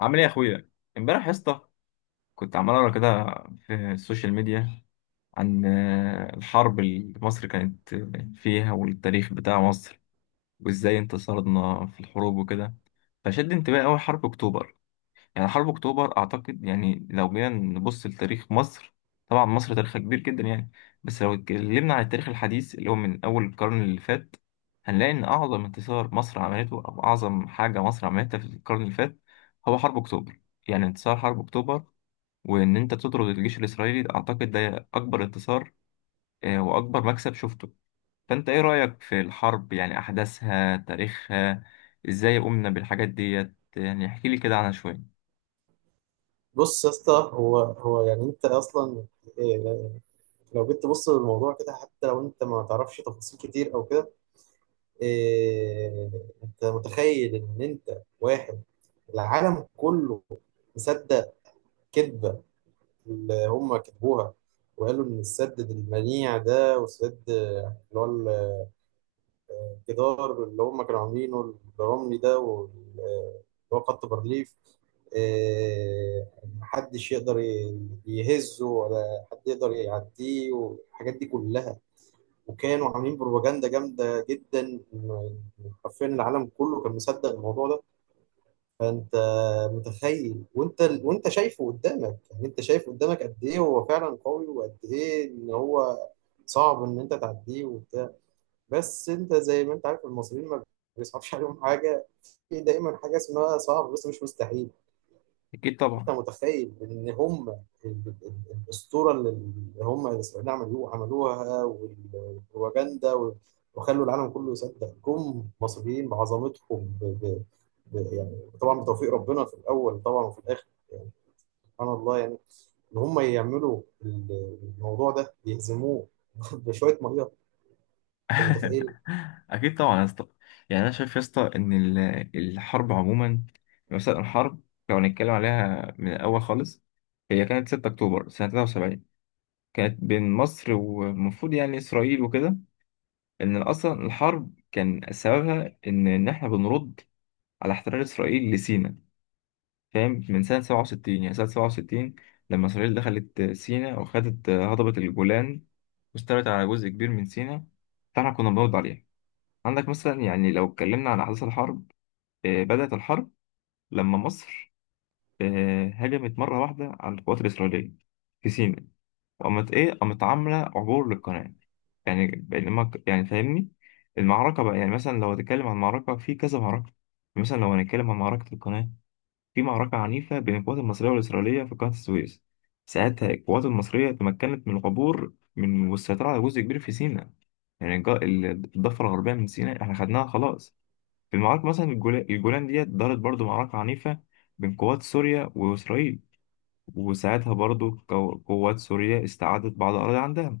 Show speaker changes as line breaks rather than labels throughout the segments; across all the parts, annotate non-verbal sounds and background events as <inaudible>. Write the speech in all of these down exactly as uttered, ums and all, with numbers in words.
عامل ايه يا اخويا؟ امبارح يا اسطى كنت عمال اقرا كده في السوشيال ميديا عن آه، الحرب اللي مصر كانت فيها والتاريخ بتاع مصر وازاي انتصرنا في الحروب وكده. فشد انتباهي اول حرب اكتوبر. يعني حرب أكتوبر أعتقد، يعني لو جينا نبص لتاريخ مصر، طبعا مصر تاريخها كبير جدا يعني، بس لو اتكلمنا عن التاريخ الحديث اللي هو من أول القرن اللي فات، هنلاقي إن أعظم انتصار مصر عملته أو أعظم حاجة مصر عملتها في القرن اللي فات هو حرب أكتوبر. يعني انتصار حرب أكتوبر وإن أنت تطرد الجيش الإسرائيلي ده، أعتقد ده أكبر انتصار آه، وأكبر مكسب شفته. فأنت إيه رأيك في الحرب، يعني أحداثها، تاريخها، إزاي قمنا بالحاجات ديت؟ يعني احكيلي كده عنها شوية.
بص يا اسطى. هو هو يعني انت اصلا إيه لو جيت تبص للموضوع كده، حتى لو انت ما تعرفش تفاصيل كتير او كده إيه انت متخيل ان انت واحد، العالم كله مصدق كذبة اللي هم كتبوها، وقالوا ان السد المنيع ده، والسد اللي هو الجدار اللي هم كانوا عاملينه الرملي ده، وال- آه، اللي هو خط برليف، آه، محدش يقدر ي- يهزه ولا حد يقدر يعديه، والحاجات دي كلها. وكانوا عاملين بروباجندا جامدة جدا إن- حرفيا العالم كله كان مصدق الموضوع ده. فانت متخيل، وانت وانت شايفه قدامك، يعني انت شايف قدامك قد ايه هو فعلا قوي، وقد ايه ان هو صعب ان انت تعديه وبتاع. بس انت زي ما انت عارف، المصريين ما بيصعبش عليهم حاجه، في دايما حاجه اسمها صعب بس مش مستحيل.
أكيد
انت
طبعا.
متخيل ان هم ال- ال- ال- الاسطوره اللي هم الاسرائيليين عملوها عملوها والبروباجندا، و- وخلوا العالم كله يصدق، جم مصريين بعظمتهم، ب... ب... ب... يعني طبعا بتوفيق ربنا في الاول طبعا وفي الاخر، يعني سبحان الله، يعني ان هم يعملوا ال- الموضوع ده، يهزموه <laughs> بشويه ميه. انت
<laughs>
متخيل؟
اكيد طبعا يا اسطى. يعني انا شايف يا اسطى ان ال- الحرب عموما، مثلا الحرب لو هنتكلم عليها من الاول خالص، هي كانت ستة اكتوبر سنه ثلاثة وسبعين، كانت بين مصر والمفروض يعني اسرائيل وكده. ان اصلا الحرب كان سببها ان ان احنا بنرد على احتلال اسرائيل لسيناء، فاهم؟ من سنه سبعة وستين، يعني سنه سبعة وستين لما اسرائيل دخلت سيناء وخدت هضبه الجولان واستولت على جزء كبير من سيناء، فاحنا كنا بنرد عليها. عندك مثلا يعني لو اتكلمنا عن أحداث الحرب، آه، بدأت الحرب لما مصر آه، هجمت مرة واحدة على القوات الإسرائيلية في سيناء، وقامت إيه، قامت عاملة عبور للقناة. يعني بينما ك- يعني فاهمني، المعركة بقى يعني مثلا لو هتتكلم عن معركة في كذا معركة، مثلا لو هنتكلم عن معركة القناة، في معركة عنيفة بين القوات المصرية والإسرائيلية في قناة السويس. ساعتها القوات المصرية تمكنت من العبور من والسيطرة على جزء كبير في سيناء. يعني الج- الضفة الغربية من سيناء احنا خدناها خلاص. في المعركة مثلا الجولا- الجولان ديت دارت برضو معركة عنيفة بين قوات سوريا وإسرائيل، وساعتها برضو قو- قوات سوريا استعادت بعض الأراضي عندها،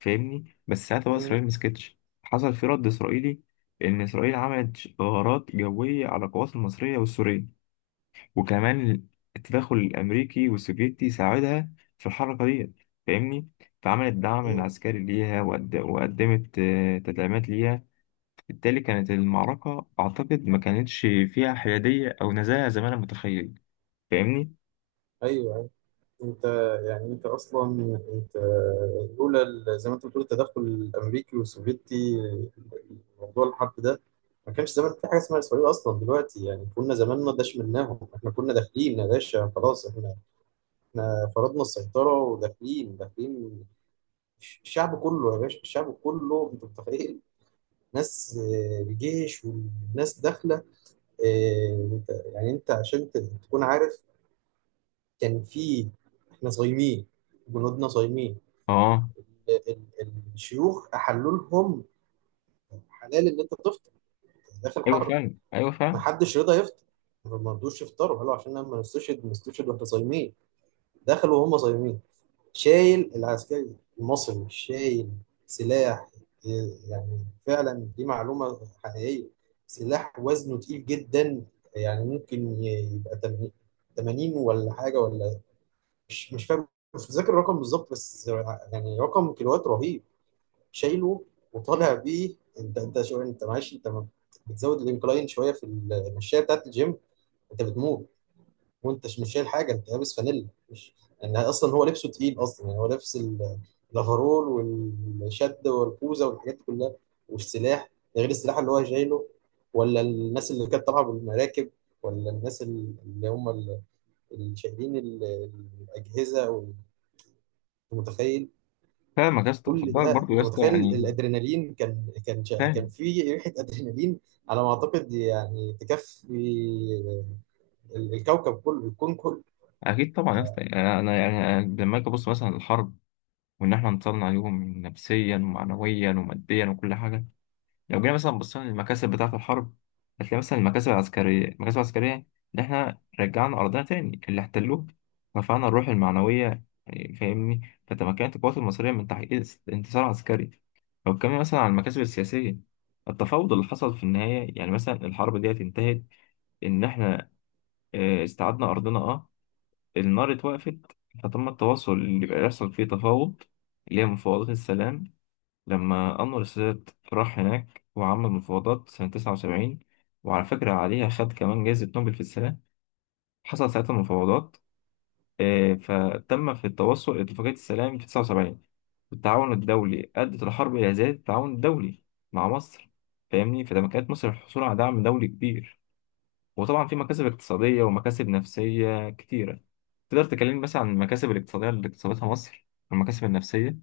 فاهمني؟ بس ساعتها بقى
مم.
إسرائيل مسكتش، حصل في رد إسرائيلي، إن إسرائيل عملت غارات جوية على القوات المصرية والسورية. وكمان التدخل الأمريكي والسوفيتي ساعدها في الحركة ديت، فاهمني؟ فعملت دعم
مم.
عسكري ليها وقد- وقدمت آه، تدعيمات ليها. بالتالي كانت المعركة أعتقد ما كانتش فيها حيادية أو نزاهة زي ما أنا متخيل، فاهمني؟
ايوه. انت يعني انت اصلا انت، لولا ال- زي ما انت بتقول التدخل الامريكي والسوفيتي، موضوع الحرب ده ما كانش. زمان في حاجه اسمها اسرائيل اصلا دلوقتي؟ يعني كنا زمان ما داش منهم، احنا كنا داخلين يا باشا، خلاص احنا، احنا فرضنا السيطره وداخلين داخلين. الشعب كله يا باشا، الشعب كله انت متخيل، ناس، آه، الجيش والناس داخله. آه، انت يعني انت عشان ت- تكون عارف، كان في، احنا صايمين، جنودنا صايمين.
آه.
ال- ال- الشيوخ احلوا لهم حلال ان انت تفطر داخل
أيوه
حرم،
فاهم، أيوه
ما
فاهم.
حدش رضى يفطر، ما مرضوش يفطروا، قالوا عشان انا ما نستشهد ما نستشهد واحنا صايمين، دخلوا وهم صايمين. شايل العسكري المصري، شايل سلاح، يعني فعلا دي معلومة حقيقية، سلاح وزنه تقيل جدا، يعني ممكن يبقى تمانين ولا حاجة ولا، مش مش فاهم، مش متذكر الرقم بالظبط، بس يعني رقم كيلوات رهيب شايله وطالع بيه. انت انت شو، انت معلش، انت ما بتزود الانكلاين شويه في المشايه بتاعت الجيم انت بتموت، وانت مش شايل حاجه، انت لابس فانيلا مش، يعني اصلا هو لبسه تقيل اصلا، يعني هو لابس ال- الافرول والشد والكوزه والحاجات دي كلها والسلاح، ده غير السلاح اللي هو شايله. ولا الناس اللي كانت طالعه بالمراكب، ولا الناس اللي هم اللي شايلين ال- الاجهزه والمتخيل.
فاهمك يا اسطى، خد
كل
بالك
ده
برضه يا
انت
اسطى
متخيل،
يعني.
الادرينالين كان كان شا- كان
فاهم.
في ريحه ادرينالين على ما اعتقد، يعني تكفي ال- الكوكب كله، الكون كله.
أكيد طبعا يا اسطى. يعني أنا أنا- يعني أنا لما أجي أبص مثلا للحرب وإن إحنا انتصرنا عليهم نفسيا ومعنويا وماديا وكل حاجة، لو جينا مثلا بصينا للمكاسب بتاعة الحرب، هتلاقي مثلا المكاسب العسكرية، المكاسب العسكرية إن إحنا رجعنا أرضنا تاني اللي احتلوه، رفعنا الروح المعنوية، يعني فاهمني؟ فتمكنت القوات المصرية من تحقيق اس- انتصار عسكري. لو اتكلمنا مثلا عن المكاسب السياسية، التفاوض اللي حصل في النهاية، يعني مثلا الحرب دي انتهت إن إحنا آه، استعدنا أرضنا أه، النار اتوقفت، فتم التواصل اللي بيحصل فيه تفاوض، اللي هي مفاوضات السلام. لما أنور السادات راح هناك وعمل مفاوضات سنة تسعة وسبعين، وعلى فكرة عليها خد كمان جائزة نوبل في السلام. حصل ساعتها مفاوضات، آه، فتم في التوصل لاتفاقية السلام في تسعة وسبعين. والتعاون الدولي، أدت الحرب إلى زيادة التعاون الدولي مع مصر، فاهمني؟ فده كانت مصر الحصول على دعم دولي كبير. وطبعا في مكاسب اقتصادية ومكاسب نفسية كتيرة. تقدر تكلمني مثلا عن المكاسب الاقتصادية اللي اكتسبتها مصر والمكاسب النفسية؟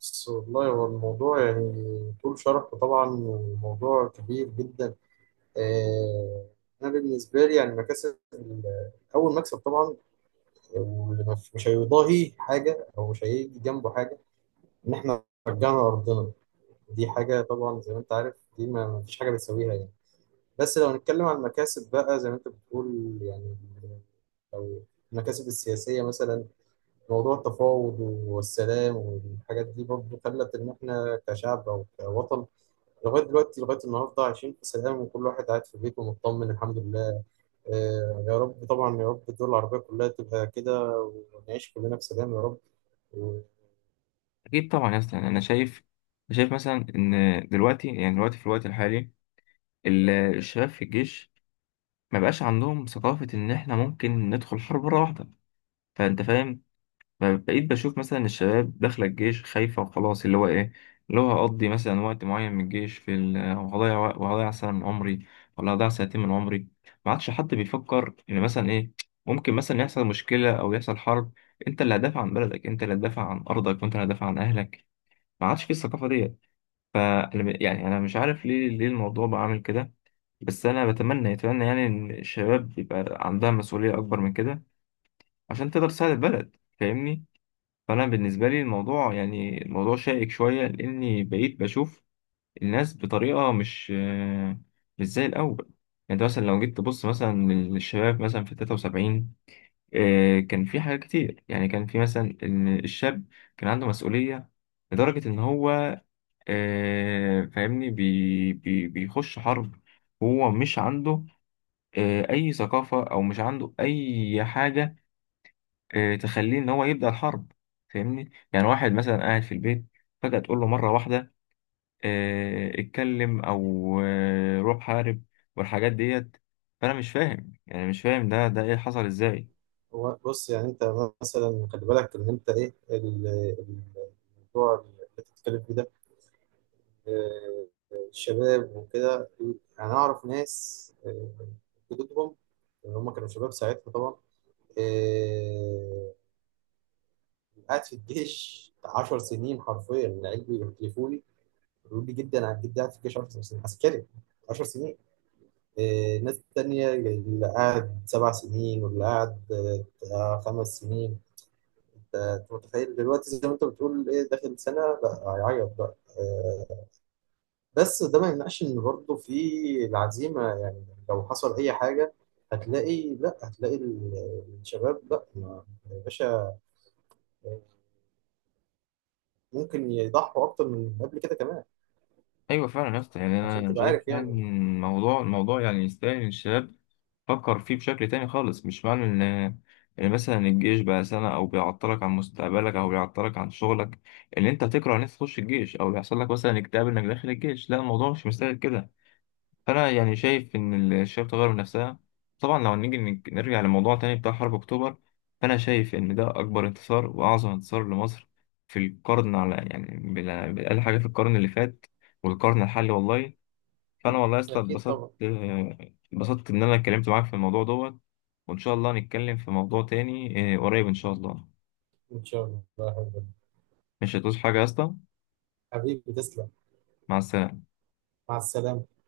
بص والله هو الموضوع يعني طول شرح طبعا، وموضوع كبير جدا. آه، انا بالنسبه لي يعني مكاسب ال- اول مكسب طبعا، واللي مش مش هيضاهي حاجه او مش هيجي جنبه حاجه، ان احنا رجعنا ارضنا، دي حاجه طبعا زي ما انت عارف دي ما ما فيش حاجه بتساويها يعني. بس لو نتكلم عن المكاسب بقى زي ما انت بتقول يعني، لو المكاسب السياسية مثلا، موضوع التفاوض والسلام والحاجات دي برضه خلت إن إحنا كشعب أو كوطن لغاية دلوقتي لغاية النهاردة عايشين في سلام، وكل واحد قاعد في بيته مطمن الحمد لله. آه يا رب طبعا، يا رب الدول العربية كلها تبقى كده ونعيش كلنا في سلام يا رب. و-
اكيد طبعا يا اسطى. يعني انا شايف، شايف مثلا ان دلوقتي، يعني دلوقتي في الوقت الحالي ال- الشباب في الجيش ما بقاش عندهم ثقافه ان احنا ممكن ندخل حرب مره واحده، فانت فاهم؟ ب- بقيت بشوف مثلا الشباب داخله الجيش خايفه وخلاص، اللي هو ايه، اللي هو هقضي مثلا وقت معين من الجيش في ال- وهضيع وق- وهضيع سنه من عمري ولا هضيع سنتين من عمري. ما عادش حد بيفكر ان مثلا ايه، ممكن مثلا يحصل مشكله او يحصل حرب. انت اللي هتدافع عن بلدك، انت اللي هتدافع عن ارضك، وانت اللي هتدافع عن اهلك. ما عادش في الثقافه دي. أنا ب- يعني أنا مش عارف ليه، ليه الموضوع بقى عامل كده. بس أنا بتمنى، أتمنى يعني إن الشباب يبقى عندها مسؤولية أكبر من كده عشان تقدر تساعد البلد، فاهمني؟ فأنا بالنسبة لي الموضوع، يعني الموضوع شائك شوية، لأني بقيت بشوف الناس بطريقة مش آه، مش زي الأول. يعني أنت مثلا لو جيت تبص مثلا للشباب مثلا في تلاتة وسبعين، آه، كان في حاجات كتير. يعني كان في مثلا إن الشاب كان عنده مسؤولية لدرجة إن هو آه، فاهمني بي بي بيخش حرب، هو مش عنده آه، أي ثقافة أو مش عنده أي حاجة آه، تخليه إن هو يبدأ الحرب. فاهمني؟ يعني واحد مثلا قاعد في البيت، فجأة تقول له مرة واحدة آه، اتكلم أو آه، روح حارب والحاجات ديت. فأنا مش فاهم، يعني مش فاهم ده، ده إيه حصل إزاي؟
وبص يعني أنت مثلا، خلي بالك إن أنت إيه ال- ال- الموضوع اللي بتتكلم فيه ده، آه، الشباب وكده. انا اعرف ناس آه، جدودهم ان هم كانوا شباب ساعتها طبعا، آه، قاعد في الجيش 10 سنين، حرفيا العيال بيحلفوا لي بيقولوا لي جدا عن جدي قاعد في الجيش 10 سنين عسكري، 10 سنين. آه، ناس تانية اللي قاعد سبع سنين، واللي قاعد آه، خمس سنين. انت أنت متخيل دلوقتي زي ما انت بتقول ايه داخل سنة لا هيعيط بقى؟ آه، بس ده ما يمنعش ان برضه في العزيمه، يعني لو حصل اي حاجه هتلاقي، لا هتلاقي ال- الشباب لا، ما- يا باشا ممكن يضحوا اكتر من قبل كده كمان،
أيوة فعلا يا اسطى. يعني
عشان
أنا
تبقى
شايف
عارف
فعلا
يعني.
الموضوع، الموضوع يعني يستاهل إن الشباب فكر فيه بشكل تاني خالص. مش معنى ان، ان مثلا الجيش بقى سنة او بيعطلك عن مستقبلك او بيعطلك عن شغلك ان انت تكره ان انت تخش الجيش، او بيحصل لك مثلا اكتئاب انك داخل الجيش، لا الموضوع مش مستاهل كده. فانا يعني شايف ان الشباب تغير من نفسها. طبعا لو نيجي نك- نرجع لموضوع تاني بتاع حرب اكتوبر، فانا شايف ان ده اكبر انتصار واعظم انتصار لمصر في القرن، على يعني بال- باقل حاجة في القرن اللي فات والقرن الحالي والله. فانا والله يا اسطى
اكيد
اتبسطت،
طبعا.
آه، اتبسطت ان انا اتكلمت معاك في الموضوع دوت. وان شاء الله نتكلم في موضوع تاني آه، قريب ان شاء الله.
ان شاء الله.
مش هتوصل حاجه يا اسطى.
حبيبي تسلم.
مع السلامه.
مع السلامه.